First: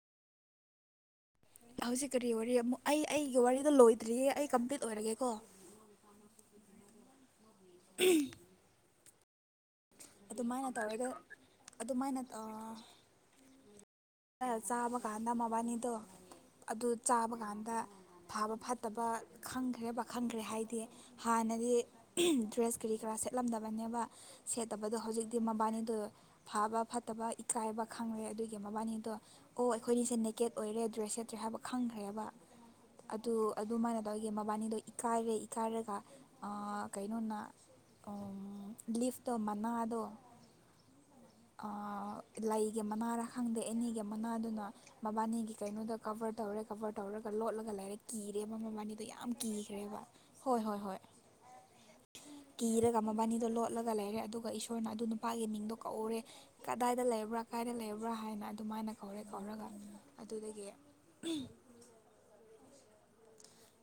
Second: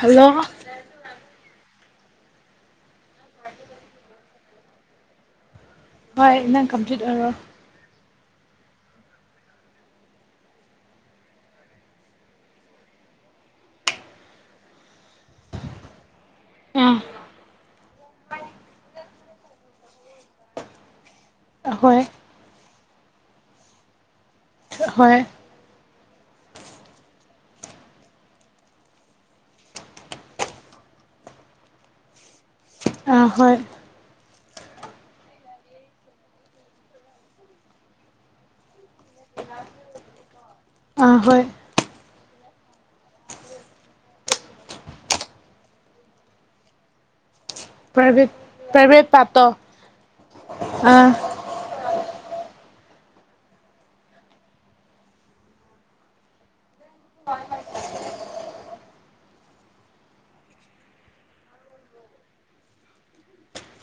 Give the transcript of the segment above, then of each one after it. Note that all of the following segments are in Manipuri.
ꯍꯜꯂꯣ ꯍꯧꯥꯎꯖꯤ ꯀꯔꯤ ꯑꯣꯏꯔꯤ ꯌꯥꯝ ꯑꯩ ꯑꯩꯒꯤ ꯋꯥꯔꯤꯗ ꯂꯣꯏꯗ꯭ꯔꯤꯌꯦ ꯑꯩ ꯀꯝꯄ꯭ꯂꯤꯠ ꯑꯣꯏꯔꯒꯦꯀꯣ ꯍꯣꯏ ꯅꯪ ꯀꯝꯄ꯭ꯂꯤꯠ ꯑꯣꯏꯔꯣ ꯇ ꯑꯗꯨꯃꯥꯏꯅ ꯇꯧꯋꯦꯗꯣ ꯑꯗꯨꯃꯥꯏꯅ ꯆꯥꯕ ꯀꯥꯟꯗ ꯃꯕꯥꯅꯤꯗꯣ ꯑꯗꯨ ꯑꯥ ꯆꯥꯕ ꯀꯥꯟꯗ ꯐꯥꯕ ꯐꯠꯇꯕ ꯈꯪꯈ꯭ꯔꯦꯕ ꯈꯪꯈ꯭ꯔꯦ ꯍꯥꯏꯗꯤ ꯍꯥꯟꯅꯗꯤ ꯍꯣꯏ ꯗ꯭ꯔꯦꯁ ꯀꯔꯤ ꯀꯔꯥ ꯁꯦꯠꯂꯝꯗꯕꯅꯦꯕ ꯐꯠꯇꯕꯗꯣ ꯍꯣꯏ ꯍꯧꯖꯤꯛꯇꯤ ꯃꯕꯥꯅꯤꯗꯨ ꯐꯥꯕ ꯐꯠꯇꯕ ꯏꯀꯥꯏꯕ ꯈꯪꯈ꯭ꯔꯦ ꯑꯗꯨꯒꯤ ꯃꯕꯥꯅꯤꯗꯣ ꯑꯣ ꯑꯩꯈꯣꯏꯅꯤꯁꯦ ꯅꯦꯀꯦꯠ ꯑꯣꯏꯔꯦ ꯗ꯭ꯔꯦꯁ ꯁꯦꯠꯇ꯭ꯔꯦ ꯍꯥꯏꯕ ꯈꯪꯈ꯭ꯔꯦꯕ ꯑꯥ ꯑꯗꯨ ꯍꯣꯏ ꯑꯗꯨꯃꯥꯏꯅ ꯑꯗꯨꯋꯥ ꯑꯩꯒꯤ ꯃꯕꯥꯅꯤꯗꯣ ꯏꯀꯥꯏꯔꯦ ꯏꯀꯥꯏꯔꯒ ꯀꯩꯅꯣꯅ ꯂꯤꯐ ꯣ ꯃꯅꯥꯗ ꯑꯥ ꯍꯣꯏ ꯂꯩꯒꯤ ꯃꯅꯥꯔꯥ ꯈꯪꯗꯦ ꯑꯦꯅꯤꯒꯤ ꯃꯅꯥꯗꯨꯅ ꯃꯕꯥꯅꯤꯒꯤ ꯀꯩꯅꯣꯗꯣ ꯀꯕꯔ ꯇꯧꯔꯦ ꯀꯕꯔ ꯇꯧꯔ ꯂꯣꯠꯂꯒ ꯂꯩꯔꯦ ꯄ꯭ꯔꯥꯏꯚꯦꯠ ꯀꯤꯔꯦ ꯃ ꯃꯕꯥꯅꯤꯗꯣ ꯄ꯭ꯔꯥꯏꯚꯦꯠ ꯌꯥꯝ ꯄꯥꯔꯠꯇꯣ ꯀꯤꯈ꯭ꯔꯦꯕ ꯍꯣꯏ ꯍꯣꯏ ꯍꯣꯏ ꯑꯥ ꯀꯤꯔꯒ ꯃꯕꯥꯅꯤꯗꯣ ꯂꯣꯠꯂꯒ ꯂꯩꯔꯦ ꯑꯗꯨꯒ ꯏꯁꯣꯔꯅ ꯑꯗꯨ ꯅꯨꯄꯥꯒꯤ ꯃꯤꯡꯗꯣ ꯀꯧꯎꯔꯦ ꯀꯗꯥꯏꯗ ꯂꯩꯕ꯭ꯔꯥ ꯀꯗꯥꯏꯗ ꯂꯩꯕ꯭ꯔꯥ ꯍꯥꯏꯅ ꯑꯗꯨꯃꯥꯏꯅ ꯀꯧꯔꯦ ꯀꯧꯔꯒ ꯑꯗꯨꯗꯒꯤ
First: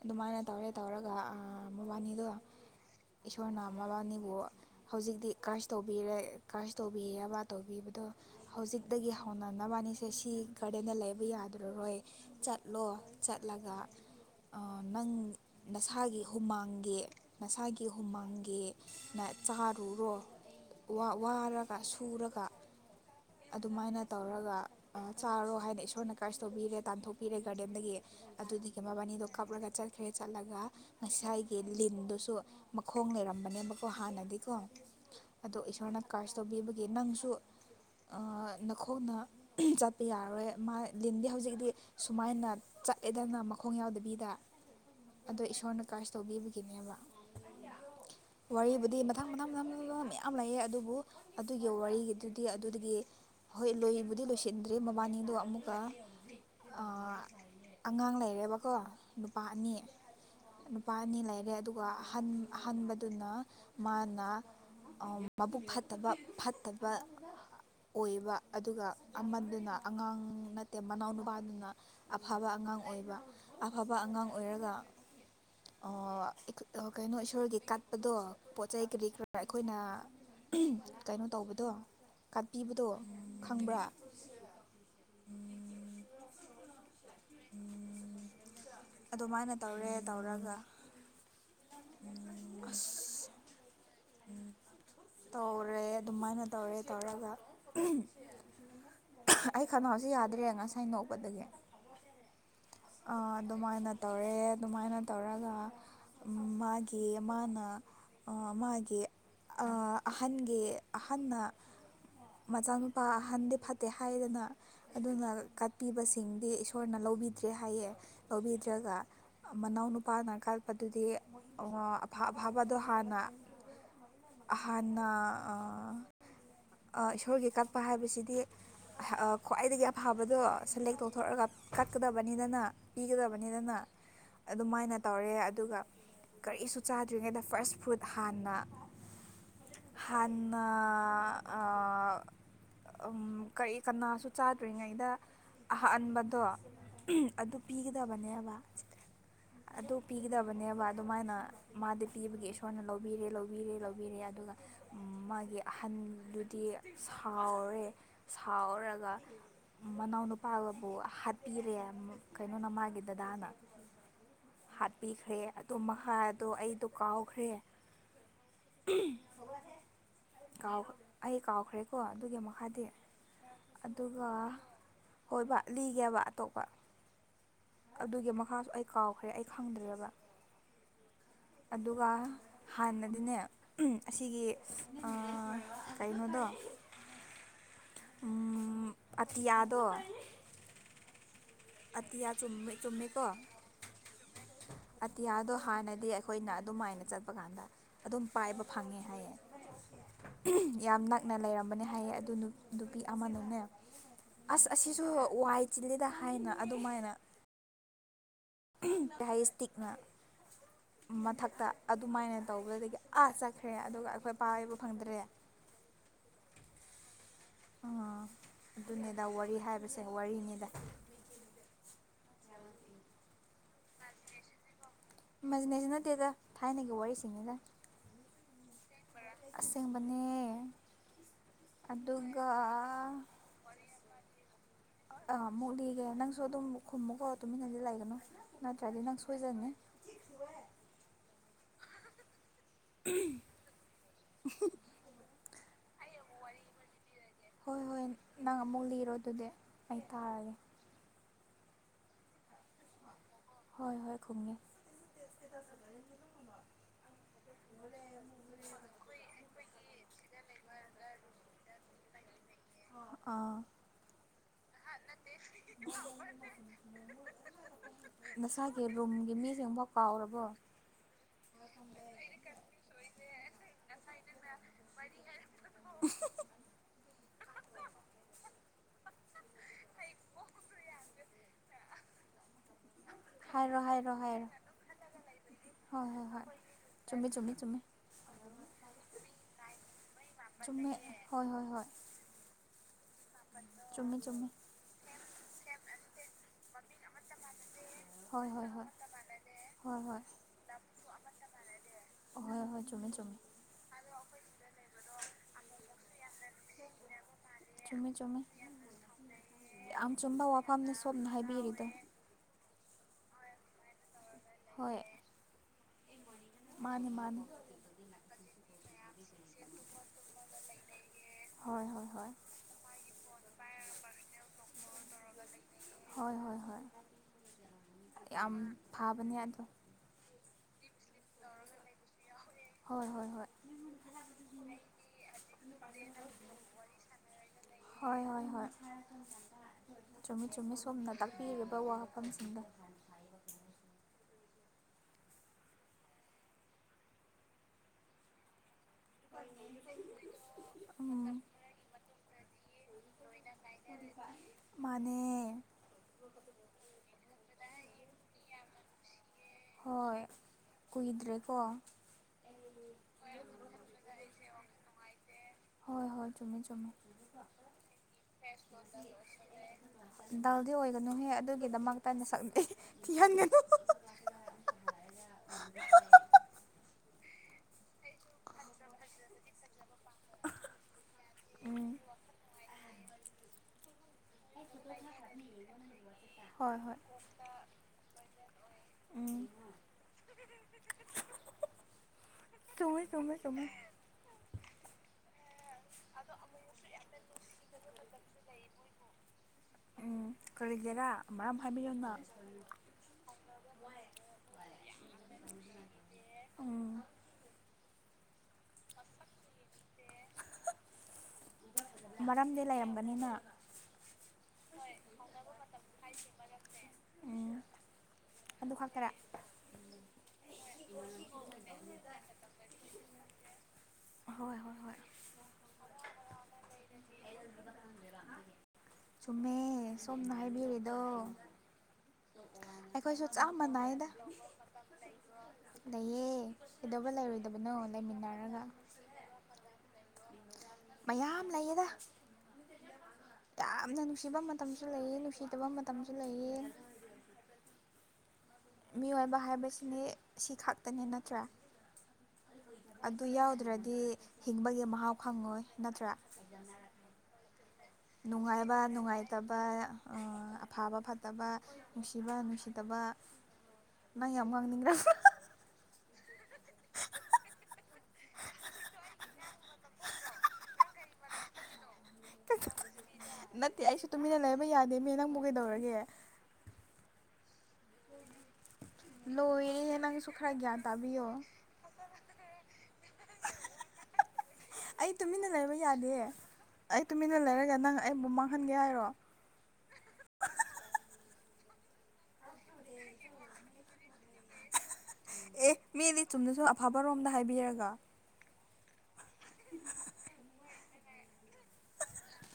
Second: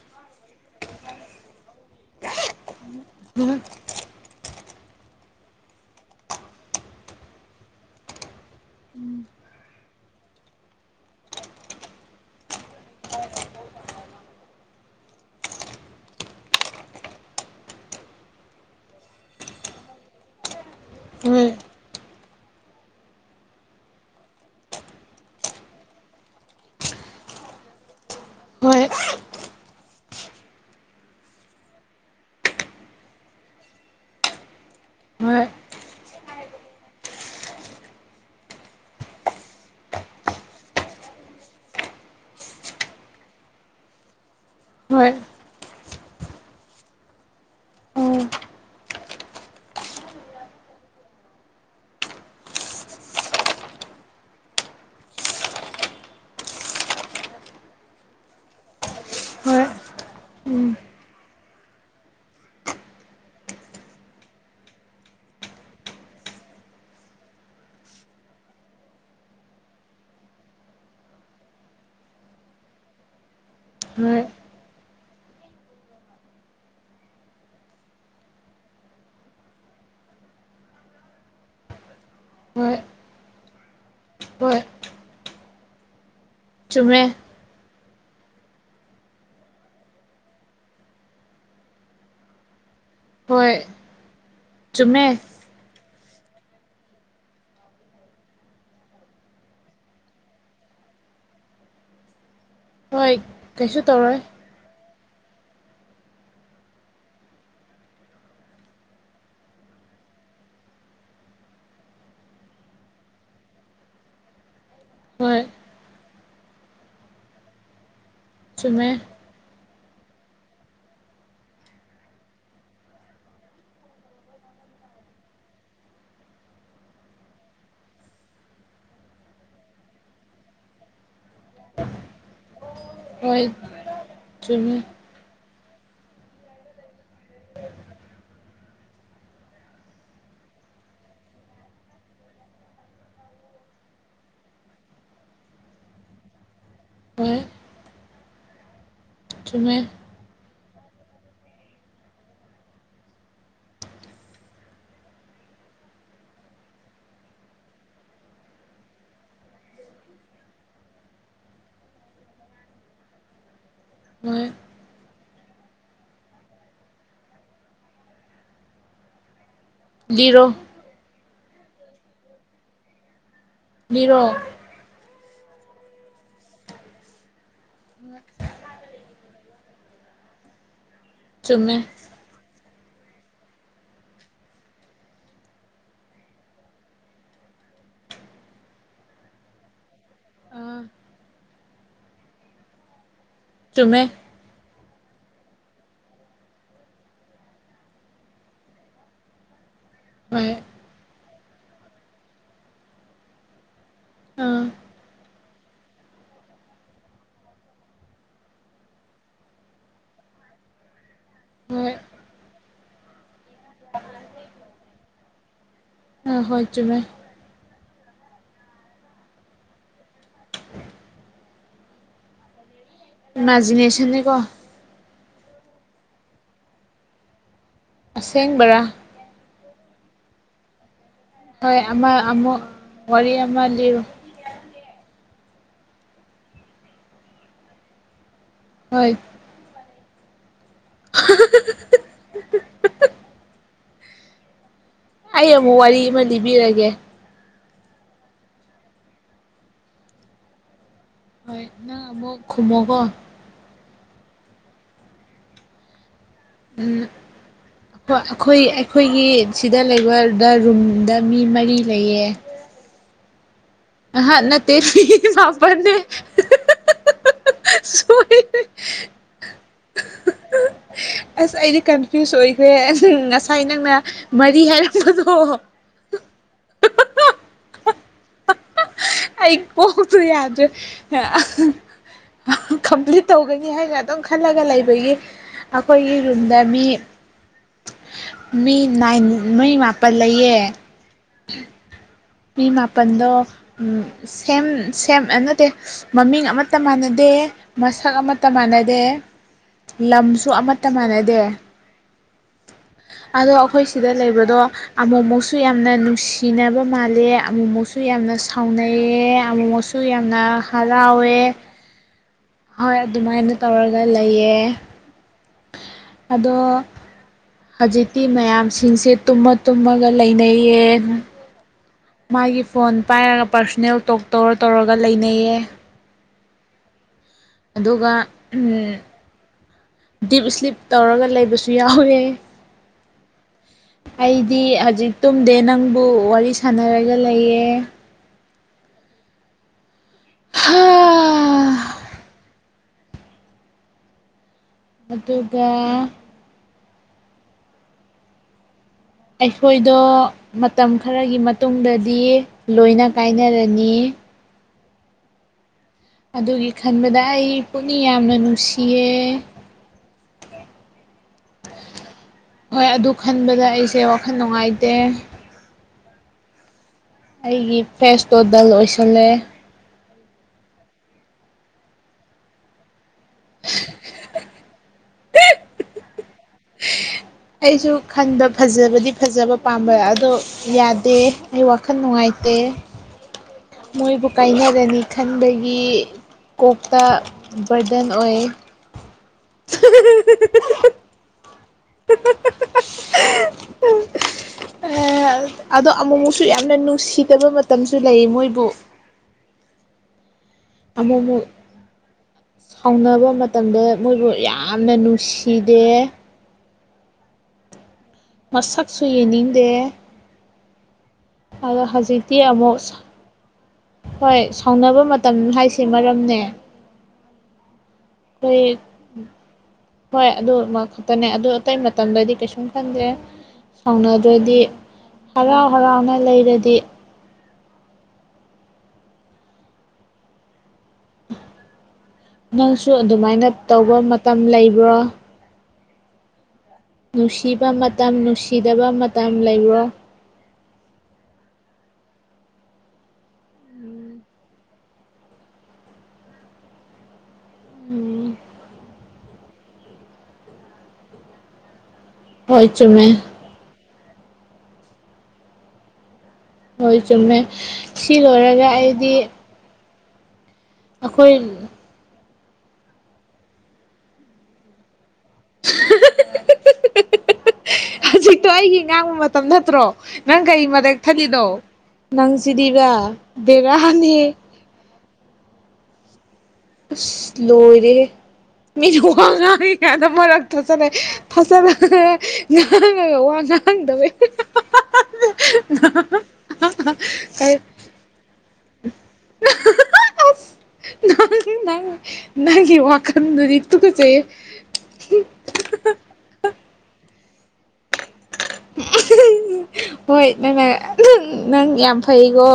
ꯑꯗꯨꯃꯥꯏꯅ ꯇꯧꯔꯦ ꯇꯧꯔꯒ ꯃꯕꯥꯅꯤꯗꯣ ꯍꯣꯏ ꯏꯁꯣꯔꯅ ꯃꯕꯥꯅꯤꯕꯨ ꯍꯧꯖꯤꯛꯇꯤ ꯀꯔꯁ ꯇꯧꯕꯤꯔꯦ ꯀꯔꯁ ꯇꯧꯕꯤꯔꯕ ꯇꯧꯕꯤꯕꯗꯣ ꯍꯧꯖꯤꯛꯇꯒꯤ ꯍꯧꯅ ꯅꯕꯥꯅꯤꯁꯦ ꯁꯤ ꯒꯥꯔꯗꯦꯟꯗ ꯂꯩꯕ ꯌꯥꯗꯔꯔꯣꯏ ꯆꯠꯂꯣ ꯆꯠꯂꯒ ꯅꯪ ꯅꯁꯥꯒꯤ ꯍꯨꯃꯥꯡꯒꯤ ꯅꯁꯥꯒꯤ ꯍꯨꯃꯥꯡꯒꯤꯦ ꯅ ꯆꯥꯔꯨꯔꯣ ꯍꯣꯏ ꯋꯥꯔꯒ ꯁꯨꯔꯒ ꯑꯗꯨꯃꯥꯏꯅ ꯇꯧꯔꯒ ꯆꯥꯔꯣ ꯍꯥꯏꯅ ꯏꯁꯣꯔꯅ ꯀꯔꯁ ꯇꯧꯕꯤꯔꯦ ꯇꯥꯟꯊꯣꯛꯄꯤꯔꯦ ꯒꯥꯔꯗꯦꯟꯗꯒꯤ ꯑꯗꯨꯗꯒꯤ ꯍꯣꯏ ꯃꯕꯥꯅꯤꯗꯣ ꯀꯥꯞꯂꯒ ꯆꯠꯈ꯭ꯔꯦ ꯆꯠꯂꯒ ꯉꯁꯥꯏꯒꯤ ꯂꯤꯟꯗꯨꯁꯨ ꯃꯈꯣꯡ ꯂꯩꯔꯝꯕꯅꯦꯕꯀꯣ ꯍꯥꯟꯅꯗꯤꯀꯣ ꯑꯗꯣ ꯏꯁꯣꯔꯅ ꯀꯔꯁ ꯇꯧꯕꯤꯕꯒꯤ ꯅꯪꯁꯨ ꯅꯈꯣꯡꯅ ꯆꯠꯄ ꯌꯥꯔꯔꯣꯏ ꯃꯥ ꯂꯤꯟꯗꯤ ꯍꯧꯖꯤꯛꯇꯤ ꯁꯨꯃꯥꯏꯅ ꯆꯠꯑꯦꯗꯅ ꯃꯈꯣꯡ ꯌꯥꯎꯗꯕꯤꯗ ꯍꯣꯏ ꯑꯗꯣ ꯏꯁꯣꯔꯅ ꯀꯥꯏꯁꯨ ꯇꯧꯕꯤꯕꯒꯤꯅꯦꯕ ꯎꯝ ꯋꯥꯔꯤꯕꯨꯗꯤ ꯃꯊꯪ ꯃꯊꯪ ꯃꯊꯪ ꯃꯌꯥꯝ ꯂꯩꯌꯦ ꯑꯗꯨꯕꯨ ꯑꯗꯨꯒꯤ ꯋꯥꯔꯤꯗꯨꯗꯤ ꯑꯗꯨꯗꯒꯤ ꯍꯣꯏ ꯂꯣꯏꯕꯨꯗꯤ ꯂꯣꯏꯁꯤꯟꯗ꯭ꯔꯤ ꯃꯕꯥꯅꯤꯗꯣ ꯑꯃꯨꯛꯀ ꯑꯉꯥꯡ ꯂꯩꯔꯦꯕꯀꯣ ꯅꯨꯄꯥ ꯍꯣꯏ ꯑꯅꯤ ꯎꯝ ꯅꯨꯄꯥ ꯑꯅꯤ ꯂꯩꯔꯦ ꯑꯗꯨꯒ ꯑꯍ ꯑꯍꯟꯕꯗꯨꯅ ꯃꯥꯅ ꯃꯕꯨꯛ ꯐꯠꯇꯕ ꯐꯠꯇꯕ ꯑꯣꯏꯕ ꯑꯗꯨꯒ ꯑꯃꯗꯨꯅ ꯑꯉꯥꯡ ꯅꯠꯇꯦ ꯃꯅꯥꯎꯅꯨꯄꯥꯗꯨꯅ ꯑꯐꯕ ꯑꯉꯥꯡ ꯑꯣꯏꯕ ꯑꯐꯕ ꯍꯣꯏ ꯑꯉꯥꯡ ꯑꯣꯏꯔꯒ ꯀꯩꯅꯣ ꯏꯁꯣꯔꯒꯤ ꯀꯠꯄꯗꯣ ꯄꯣꯠ ꯆꯩ ꯀꯔꯤ ꯀꯔꯥ ꯑꯩꯈꯣꯏꯅ ꯀꯩꯅꯣ ꯇꯧꯕꯗꯣ ꯍꯣꯏ ꯄꯤꯕꯗꯣ ꯈꯪꯕ꯭ꯔꯥ ꯍꯣꯏ ꯆꯨꯝꯃꯦ ꯎ ꯑꯗꯨꯃꯥꯏꯅ ꯇꯧꯔꯦ ꯇꯧꯔꯒ ꯑꯁ ꯍꯣꯏ ꯆꯨꯝꯃꯦ ꯇꯧꯔꯦ ꯑꯗꯨꯃꯥꯏꯅ ꯇꯧꯔꯦ ꯇꯧꯔꯒ ꯑꯩ ꯀꯩꯅꯣꯁꯨ ꯌꯥꯗ꯭ꯔꯦ ꯉꯁꯥꯏ ꯅꯣꯛꯄꯗꯒꯤ ꯍꯣꯏ ꯑꯥ ꯀꯩꯁꯨ ꯑꯗꯨꯃꯥꯏꯅ ꯇꯧꯔꯣꯏ ꯇꯧꯔꯦ ꯑꯗꯨꯃꯥꯏꯅ ꯇꯧꯔꯒ ꯃꯥꯒꯤ ꯃꯥꯅ ꯃꯥꯒꯤ ꯑꯍꯟꯒꯤ ꯑꯍꯟꯅ ꯃꯆꯥꯅꯨꯄꯥ ꯑꯍꯟꯗꯤ ꯐꯠꯇꯦ ꯍꯥꯏꯗꯅ ꯑꯗꯨꯅ ꯍꯣꯏ ꯀꯠꯄꯤꯕꯁꯤꯡꯗꯤ ꯏꯁꯣꯔꯅ ꯂꯧꯕꯤꯗ꯭ꯔꯦ ꯍꯥꯏꯌꯦ ꯀꯕꯤ ꯆꯨꯝꯃꯦ ꯖꯒꯥ ꯃꯅꯥꯎꯅ ꯄꯥꯅ ꯀꯥꯔꯛꯄꯗꯨꯗꯤ ꯚꯥꯕꯗꯣ ꯍꯥꯟꯅ ꯍꯥꯟꯅ ꯈꯣꯔꯒꯤ ꯀꯛꯄ ꯍꯥꯏꯕꯁꯤꯗꯤ ꯈ꯭ꯋꯥꯏꯗꯒꯤ ꯑꯐꯕꯗꯣ ꯁꯦꯂꯦꯛ ꯇꯧꯊꯣꯔꯑꯒ ꯀꯛꯀꯗꯕꯅꯤꯗꯅ ꯍꯣꯏ ꯄꯤꯒꯗꯕꯅꯤꯗꯅ ꯆꯨꯝꯃꯦ ꯑꯗꯨꯝꯃꯥꯏꯅ ꯇꯧꯔꯦ ꯑꯗꯨꯒ ꯀꯔꯤꯁꯨ ꯆꯥꯗ꯭ꯔꯤꯉꯩꯗ ꯐꯥꯔꯁ ꯐꯨꯗ ꯍꯥꯟꯅ ꯍꯥꯟꯅ ꯀꯔꯤ ꯀꯅꯥꯁꯨ ꯆꯥꯗ꯭ꯔꯤꯉꯩꯗ ꯑꯍꯑꯟꯕꯗꯣ ꯍꯣꯏ ꯑꯗꯨ ꯄꯤꯒꯗꯕꯅꯦꯕ ꯆꯨꯝꯃꯦ ꯑꯗꯨ ꯄꯤꯒꯗꯕꯅꯤ ꯅꯦꯕ ꯑꯗꯨꯃꯥꯏꯅ ꯃꯥꯗꯤ ꯄꯤꯕꯒꯤ ꯏꯁꯣꯔꯅ ꯂꯧꯕꯤꯔꯦ ꯂꯧꯕꯤꯔꯦ ꯂꯧꯕꯤꯔꯦ ꯑꯗꯨꯒ ꯃꯥꯒꯤ ꯑꯍꯟꯗꯨꯗꯤ ꯁꯥꯎꯔꯦ ꯁꯥꯎꯔꯒ ꯃꯅꯥꯎꯅꯨꯄꯥꯒꯕꯨ ꯍꯥꯠꯄꯤꯔꯦ ꯀꯩꯅꯣꯅ ꯃꯥꯒꯤ ꯗꯗꯥꯅ ꯍꯣꯏ ꯍꯥꯄꯤꯈ꯭ꯔꯦ ꯑꯗꯣ ꯃꯍꯥꯗꯣ ꯑꯩꯗꯣ ꯀꯥꯎꯈ꯭ꯔꯦ ꯂꯤꯔꯣ ꯀꯥꯎ ꯑꯩ ꯀꯥꯎꯈ꯭ꯔꯦꯀꯣ ꯑꯗꯨꯒꯤ ꯃꯈꯥꯗꯤ ꯂꯤꯔꯣ ꯑꯗꯨꯒ ꯍꯣꯏꯕ ꯂꯤꯒꯦꯕ ꯑꯇꯣꯞꯄ ꯑꯗꯨꯒꯤ ꯃꯈꯥꯁꯨ ꯑꯩ ꯀꯥꯎꯈ꯭ꯔꯦ ꯑꯩ [unintelligible] ꯈꯪꯗ꯭ꯔꯦꯕ ꯆꯨꯝꯃꯦ ꯑꯗꯨꯒ ꯍꯥꯟꯅꯗꯤꯅꯦ ꯑꯁꯤꯒꯤ ꯀꯩꯅꯣꯗꯣ ꯑꯇꯤꯌꯥꯗꯣ ꯑꯥ ꯑꯇꯤꯌꯥ ꯆꯨꯝꯃꯦ ꯆꯨꯝꯃꯦꯀꯣ ꯇꯨꯃꯦ ꯑꯇꯤꯌꯥꯗꯣ ꯍꯥꯟꯅꯗꯤ ꯑꯩꯈꯣꯏꯅ ꯑꯗꯨꯝꯥꯏꯅ ꯆꯠꯄ ꯀꯥꯟꯗ ꯑꯗꯨꯝ ꯄꯥꯏꯕ ꯐꯪꯉꯦ ꯍꯥꯏꯌꯦ ꯍꯣꯏ ꯌꯥꯝꯅ ꯅꯛꯅ ꯂꯩꯔꯝꯕꯅꯦ ꯍꯥꯏꯌꯦ ꯑꯗꯨ ꯅꯨꯄꯤ ꯑꯃꯅꯅꯦ ꯑꯥ ꯑꯁ ꯑꯁꯤꯁꯨ ꯋꯥꯏ ꯆꯤꯜꯂꯦꯗ ꯍꯥꯏꯅ ꯑꯗꯨꯃꯥꯏꯅ ꯥꯏ ꯏꯁꯇꯛꯅ ꯃꯊꯛꯇ ꯍꯣꯏ ꯑꯗꯨꯃꯥꯏꯅ ꯇꯧꯕꯗꯒꯤ ꯑꯁꯛ ꯈ꯭ꯔꯦ ꯑꯗꯨꯒ ꯑꯩꯈꯣꯏ ꯄꯥꯕ ꯐꯪꯗ꯭ꯔꯦ ꯑ ꯍꯣꯏ ꯆꯃꯦꯥꯏ ꯎꯥ ꯑꯗꯨꯅꯤꯗ ꯋꯥꯔꯤ ꯍꯥꯏꯕꯁꯦ ꯋꯥꯔꯤꯅꯤꯗ ꯃꯥꯖꯤꯅꯦꯁꯅꯤꯀꯣ ꯃꯅꯦꯁꯤ ꯅꯠꯇꯦꯗ ꯊꯥꯏꯅꯒꯤ ꯋꯥꯔꯤꯁꯤꯅꯤꯗ ꯑꯁꯦꯡꯕꯔꯥ ꯑꯁꯦꯡꯕꯅꯦ ꯍꯣꯏ ꯑꯃ ꯑꯗꯨꯒ ꯑꯃꯨꯛ ꯋꯥꯔꯤ ꯑꯥ ꯑꯃ ꯂꯤꯔꯨ ꯑꯥ ꯑꯃꯨꯛ ꯂꯤꯒꯦ ꯅꯪꯁꯨ ꯑꯗꯨꯝ ꯈꯨꯝꯃꯨꯛꯀꯧ ꯇꯨꯃꯤꯟꯅꯗꯤ ꯂꯩꯒꯅꯨ ꯅꯠꯇ꯭ꯔꯗꯤ ꯍꯣꯏ ꯅꯪ ꯁꯣꯏꯖꯅꯦ [inaudible] [inaudible] ꯑꯩ ꯑꯃꯨꯛ ꯋꯥꯔꯤ ꯑꯃ ꯂꯤꯕꯤꯔꯒꯦ ꯍꯣꯏ ꯍꯣꯏ ꯅꯪ ꯑꯃꯨꯛ ꯂꯤꯔꯣ ꯑꯗꯨꯗꯤ ꯑꯩ ꯇꯥꯔꯒꯦ ꯍꯣꯏ ꯅꯪ ꯑꯃꯨꯛ ꯈꯨꯃꯣꯒꯣ ꯍꯣꯏ ꯍꯣꯏ ꯈꯨꯝꯒꯦ ꯎꯝ ꯑꯩꯈꯣꯏ ꯑꯩꯈꯣꯏꯒꯤ ꯁꯤꯗ ꯂꯩꯕꯗ ꯔꯨꯝꯗ ꯃꯤ ꯃꯔꯤ ꯂꯩꯌꯦ ꯑꯥ ꯍꯥ ꯅꯠꯇ ꯃꯥꯄꯟꯅꯦꯦ ꯅꯁꯥꯒꯤ ꯔꯨꯝꯒꯤ ꯃꯤꯁꯤꯡꯐꯥꯎ ꯀꯥꯎꯔꯕꯣ ꯑꯁ ꯑꯩꯗꯤ ꯀꯟꯐ꯭ꯌꯨꯁ ꯑꯣꯏꯈ꯭ꯔꯦ ꯑꯁ ꯉꯁꯥꯏ ꯅꯪꯅ ꯃꯔꯤ ꯍꯥꯏꯔꯛꯈꯤꯕꯗꯣ ꯑꯩ ꯄꯣꯛꯄꯁꯨ ꯌꯥꯗ꯭ꯔꯦ ꯀꯝꯄ꯭ꯂꯤꯠ ꯇꯧꯒꯅꯤ ꯍꯥꯏꯔꯣ ꯍꯥꯏꯅ ꯍꯥꯏꯔꯣ ꯑꯗꯨꯝ ꯍꯥꯏꯔꯣ ꯈꯜꯂꯒ ꯂꯩꯕꯒꯤ ꯍꯣꯏ ꯑꯩꯈꯣꯏꯒꯤ ꯍꯣꯏ ꯍꯣꯏ ꯔꯨꯝꯗ ꯃꯤ ꯆꯨꯝꯃꯤ ꯆꯨꯝꯃꯤ ꯆꯨꯝꯃꯤ ꯃꯤ ꯅꯥꯏ ꯃꯣꯏ ꯃꯥꯄꯜ ꯂꯩꯌꯦ ꯆꯨꯝꯃꯦ ꯍꯣꯏ ꯍꯣꯏ ꯍꯣꯏ ꯃꯤꯃ ꯄꯟꯗꯣ ꯆꯨꯝꯃꯦ ꯆꯨꯝꯃꯦ ꯁꯦꯝ ꯗꯤ ꯃꯃꯤꯡ ꯑꯃꯠꯇ ꯃꯥꯟꯅꯗꯦ ꯃꯁꯛ ꯑꯃꯠꯇ ꯍꯣꯏ ꯍꯣꯏ ꯍꯣꯏ ꯃꯥꯟꯅꯗꯦ ꯍꯣꯏ ꯍꯣꯏ ꯂꯝꯁꯨ ꯑꯃꯠꯇ ꯃꯥꯟꯅꯗꯦ ꯑꯍꯣꯏ ꯍꯣꯏ ꯆꯨꯝꯃꯦ ꯆꯨꯝꯃꯦ ꯑꯗꯣ ꯑꯩꯈꯣꯏ ꯁꯤꯗ ꯂꯩꯕꯗꯣ ꯑꯃꯨꯛ ꯑꯃꯨꯛꯁꯨ ꯌꯥꯝꯅ ꯅꯨꯡꯁꯤꯅꯕ ꯃꯥꯜꯂꯦ ꯑꯃꯨꯃꯛꯁꯨ ꯆꯨꯝꯃꯦ ꯌꯥꯝꯅ ꯆꯨꯝꯃꯦ ꯁꯥꯎꯅꯩꯑ ꯑꯃꯨꯃꯁꯨ ꯌꯥꯝꯅ ꯍꯔꯥꯎꯑꯦ ꯔꯤꯗ ꯍꯣꯏ ꯑꯗꯨꯃꯥꯏꯅ ꯇꯧꯔꯒ ꯂꯩꯌꯦ ꯍꯣꯏ ꯑꯗꯣ ꯃꯥꯅꯤ ꯃꯥꯅꯤ ꯍꯧꯖꯤꯛꯇꯤ ꯃꯌꯥꯝꯁꯤꯡꯁꯦ ꯇꯨꯝꯃ ꯇꯨꯝꯃꯒ ꯂꯩꯅꯩꯌꯦ ꯍꯣꯏ ꯍꯣꯏ ꯍꯣꯏ ꯃꯥꯒꯤ ꯐꯣꯟ ꯄꯥꯏꯔꯒ ꯄꯥꯔꯁꯣꯅꯦꯜ ꯇꯣꯛ ꯇꯧꯔ ꯇꯧꯔꯒ ꯂꯩꯅꯩꯌꯦ ꯍꯣꯏ ꯍꯣꯏ ꯍꯣꯏ ꯑꯗꯨꯒ ꯌꯥꯝ ꯐꯕꯅꯦ ꯑꯗꯣ ꯇ ꯏꯁꯂꯤ ꯇꯧꯔꯒ ꯂꯩꯕꯁꯨ ꯌꯥꯎꯋꯦ ꯍꯣꯏ ꯍꯣꯏ ꯍꯣꯏ ꯑꯩꯗꯤ ꯍꯧꯖꯤꯛ ꯇꯨꯝꯗꯦ ꯅꯪꯕꯨ ꯋꯥꯔꯤ ꯁꯥꯟꯅꯔꯒ ꯂꯩꯌꯦ ꯍ ꯊ ꯆꯗ ꯆꯨꯝꯃꯤ ꯆꯨꯝꯃꯤ ꯁꯣꯝꯅ ꯇꯥꯛꯄꯤꯔꯤꯕ ꯋꯥꯐꯝꯁꯤꯡꯗ [inaudible] ꯑꯗꯨꯒ ꯑꯩꯈꯣꯏꯗꯣ ꯃꯇꯝ ꯈꯔꯒꯤ ꯎꯝ ꯃꯇꯨꯡꯗꯗꯤ ꯂꯣꯏꯅ ꯀꯥꯏꯅꯔꯅꯤ ꯃꯅꯦ ꯑꯗꯨꯒꯤ ꯈꯟꯕꯗ ꯑꯩ ꯄꯨꯛꯅꯤ ꯌꯥꯝꯅ ꯅꯨꯡꯁꯤꯌꯦ ꯍꯣꯏꯈꯣꯏꯒ꯭ꯔꯦ ꯀ ꯍꯣꯏ ꯑꯗꯨ ꯈꯟꯕꯗ ꯑꯩꯁꯦ ꯋꯥꯈꯜ ꯅꯨꯡꯉꯥꯏꯇꯦ ꯍꯣꯏ ꯍꯣꯏ ꯃꯦ ꯆꯨꯝꯃꯦ ꯑꯩꯒꯤ ꯐꯦꯁꯇꯣ ꯗꯜ ꯑꯣꯏꯁꯜꯂꯦ ꯗꯗꯥꯜꯗꯤ ꯑꯣꯏꯒꯅꯨꯍꯦ ꯑꯗꯨꯒꯤꯗꯃꯛꯇ ꯑꯩꯅ ꯁꯛ ꯊ ꯌꯥ ꯑꯩꯁꯨ ꯈꯟꯕ ꯐꯖꯕꯗꯤ ꯐꯖꯕ ꯄꯥꯝ ꯝꯕ ꯑꯗꯣ ꯌꯥꯗꯦ ꯑꯩ ꯎꯝ ꯋꯥꯈꯜ ꯅꯨꯡꯉꯥꯏꯇꯦ ꯃꯣꯏꯕꯨ ꯀꯥꯏꯅꯔꯅꯤ ꯈꯟꯕꯒꯤ ꯍꯣꯏ ꯍꯣꯏ ꯀꯣꯛꯇ ꯕꯔꯗꯟ ꯑꯣꯏ ꯎꯝ ꯆꯨꯝꯃꯦ ꯆꯨꯝꯃꯦ ꯆꯨꯝꯃꯦ ꯑꯗꯣ ꯑꯃꯨꯛꯨꯛꯁꯨ ꯌꯥꯝꯅ ꯅꯨꯡꯁꯤꯗꯕ ꯃꯇꯝꯁꯨ ꯂꯩ ꯃꯣꯏꯕꯨ ꯎꯝ ꯑꯃꯨꯛ ꯀꯔꯤꯒꯤꯔꯥ ꯑꯃꯨꯛ ꯃꯔꯝ ꯍꯥꯏꯕꯤꯌꯨꯅ ꯁꯥꯎꯅꯕ ꯃꯇꯝꯗ ꯃꯣꯏꯕꯨ ꯌꯥꯝꯅ ꯅꯨꯡꯁꯤꯗꯦ ꯎꯝ ꯃꯁꯛꯁꯨ ꯌꯦꯡꯅꯤꯡꯗꯦ ꯑꯣ ꯍꯧꯖꯤꯗꯤꯤ ꯃꯔꯝꯗꯤ ꯌꯥꯝꯃꯣ ꯂꯩꯔꯝꯒꯅꯤꯅ ꯍꯣꯏ ꯁꯥꯎꯅꯕ ꯃꯇꯝ ꯍꯥꯏꯁꯤ ꯃꯔꯝꯅꯦ ꯎꯝ ꯑꯩꯈꯣꯏ ꯑꯗꯨ ꯈꯛꯇꯔ ꯍꯣꯏ ꯑꯗꯨ ꯈꯛꯇꯅꯦ ꯑꯗꯨ ꯑꯇꯩ ꯃꯇꯝꯗꯗꯤ ꯀꯩꯁꯨꯝ ꯈꯟꯗꯦ ꯍꯣꯏ ꯁꯥꯎꯅꯗ꯭ꯔꯗꯤ ꯍꯣꯏ ꯍꯣꯏ ꯍꯔꯥꯎ ꯍꯔꯥꯎꯅ ꯂꯩꯔꯗꯤ ꯆꯨꯝꯃꯦ ꯁꯣꯝꯅ ꯍꯥꯏꯕꯤꯔꯤꯗꯣ ꯅꯪꯁꯨ ꯑꯩꯈꯣꯏꯁꯨ ꯑꯗꯨꯃꯥꯏꯅ ꯆꯞ ꯇꯧꯕ ꯃꯇꯝ ꯂꯩꯕ꯭ꯔꯣ ꯂꯩꯏꯌꯦ ꯅꯨꯡꯁꯤꯕ ꯃꯇꯝ ꯅꯨꯡꯁꯤꯗꯕ ꯃꯇꯝ ꯂꯩꯔ꯭ꯔꯣ ꯃꯌꯥꯝ ꯂꯩꯌꯦꯗ ꯌꯥꯝꯅ ꯅꯨꯡꯁꯤꯕ ꯃꯇꯝꯁꯨ ꯂꯩꯑ ꯅꯨꯡꯁꯤꯗꯕ ꯃꯇꯝꯁꯨ ꯂꯩꯑ ꯎꯝ ꯃꯤꯑꯣꯏꯕ ꯍꯥꯏꯕꯁꯤꯅꯤ ꯁꯤ ꯈꯛꯇꯅꯤ ꯅꯠꯇ꯭ꯔꯥ ꯍꯣꯏ ꯆꯨꯝꯃꯦ ꯑꯗꯨ ꯌꯥꯎꯗ꯭ꯔꯗꯤ ꯍꯤꯡꯕꯒꯤ ꯃꯍ ꯐꯪꯉꯣꯏ ꯅꯠꯇ꯭ꯔꯥ ꯍꯣꯏ ꯆꯨꯝꯃꯦ ꯁꯤ ꯂꯣꯏꯔꯒ ꯅꯨꯡꯉꯥꯏꯕ ꯑꯩꯗꯤ ꯅꯨꯡꯉꯥꯏꯇꯕ ꯐꯥꯕ ꯑꯩꯈꯣꯏ ꯐꯠꯇꯕ ꯅꯨꯡꯕ ꯅꯨꯡꯁꯤꯗꯕ ꯅꯪ ꯌꯥꯝ ꯉꯥꯡꯅꯤꯡꯗ꯭ꯔꯦ ꯍꯧꯖꯤꯛꯇꯣ ꯑꯩꯒꯤ ꯉꯥꯡꯕ ꯃꯇꯝ ꯅꯠꯇ꯭ꯔꯣ ꯅꯪ ꯀꯔꯤ ꯃꯔꯛ ꯊꯂꯤꯅꯣ ꯅꯪꯁꯤꯗꯤꯕ ꯕꯥ ꯍꯅꯤ ꯑꯗꯦ ꯃ ꯅꯪꯕꯨ ꯀꯩꯗꯧꯔꯒꯦ ꯂꯣꯏꯔ ꯃꯤꯁꯨ ꯋꯥ ꯉꯥꯡꯉꯤ ꯂꯣꯏꯔꯦꯍꯦ ꯀꯥꯏꯗ ꯅꯪꯁꯨ ꯃꯔꯛ ꯈꯔ ꯒ꯭ꯌꯥꯟ ꯐꯖꯅ ꯇꯥꯕꯤꯌꯣ ꯐꯖꯅ ꯉꯥꯡꯥꯡꯉꯒ ꯋꯥ ꯉꯥꯡꯥꯡꯗꯕ ꯑꯩ ꯇꯨꯃꯤꯟꯅ ꯂꯩꯕ ꯌꯥꯗꯦ ꯀ ꯈꯟꯒꯦ ꯍꯥꯏꯔꯣ ꯅꯪ ꯅꯪ ꯅꯪꯒꯤ ꯋꯥꯈꯟꯗꯨꯗꯤ ꯇꯨꯁꯦ ꯑꯦ ꯃꯤꯗꯤ ꯆꯨꯝꯅꯁꯨ ꯑꯐꯥꯕ ꯔꯣꯝꯗ ꯍꯥꯏꯕꯤꯔꯒ ꯍꯣꯏ ꯅꯪ ꯅꯪ ꯌꯥꯝ ꯐꯩꯀꯣ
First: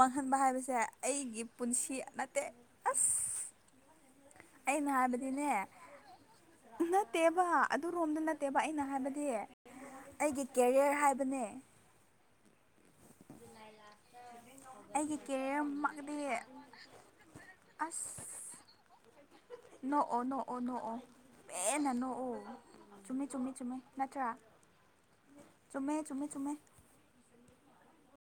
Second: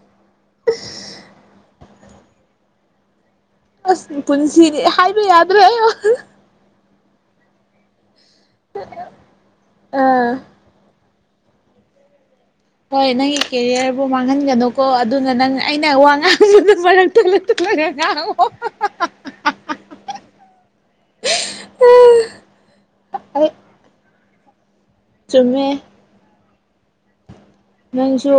ꯃꯥꯡꯍꯟꯕ ꯍꯥꯏꯕꯁꯦ ꯑꯩꯒꯤ ꯄꯨꯟꯁꯤ ꯅꯠꯇꯦ ꯑꯁ ꯑꯁꯅꯤ ꯄꯨꯟꯁꯤꯅꯦ ꯑꯩꯅ ꯍꯥꯏꯕ ꯌꯥꯗ꯭ꯔꯣ ꯠꯇꯦꯕ ꯑꯗꯨ ꯔꯣꯝꯗ ꯅꯠꯇꯦ ꯅꯠꯇꯦꯕ ꯑꯩꯅ ꯍꯥꯏꯕꯗꯤ ꯑꯥ ꯑꯩꯒꯤ ꯀꯦꯔꯤꯌꯔ ꯍꯥꯏꯕ ꯑꯅꯦ ꯍꯣꯏ ꯅꯪꯒꯤ ꯀꯦꯔꯤꯌꯔꯕꯨ ꯃꯥꯡꯍꯟꯒꯅꯨꯀꯣ ꯑꯩꯒꯤ ꯑꯗꯨꯅ ꯅꯪ ꯑꯩꯅ ꯋꯥ ꯀꯦꯔꯤꯌꯔꯃꯛꯇꯤ ꯉꯥꯡꯁꯨ ꯃꯔꯂꯂꯒ ꯑꯁ ꯉꯥꯡꯉꯑꯣ ꯅꯣꯛꯑꯣ ꯅꯣꯛꯑꯣ ꯅꯣꯛꯑꯣ ꯄꯦꯟꯅ ꯅꯣꯛꯑꯣ ꯆꯨꯝꯃꯦ ꯆꯨꯝꯃꯦ ꯆꯨꯝꯃꯦ ꯅꯠꯇ꯭ꯔꯥ ꯆꯨꯝꯃꯦ ꯆꯨꯝꯃꯦ ꯆꯨꯝꯃꯦ ꯅꯟꯁꯨ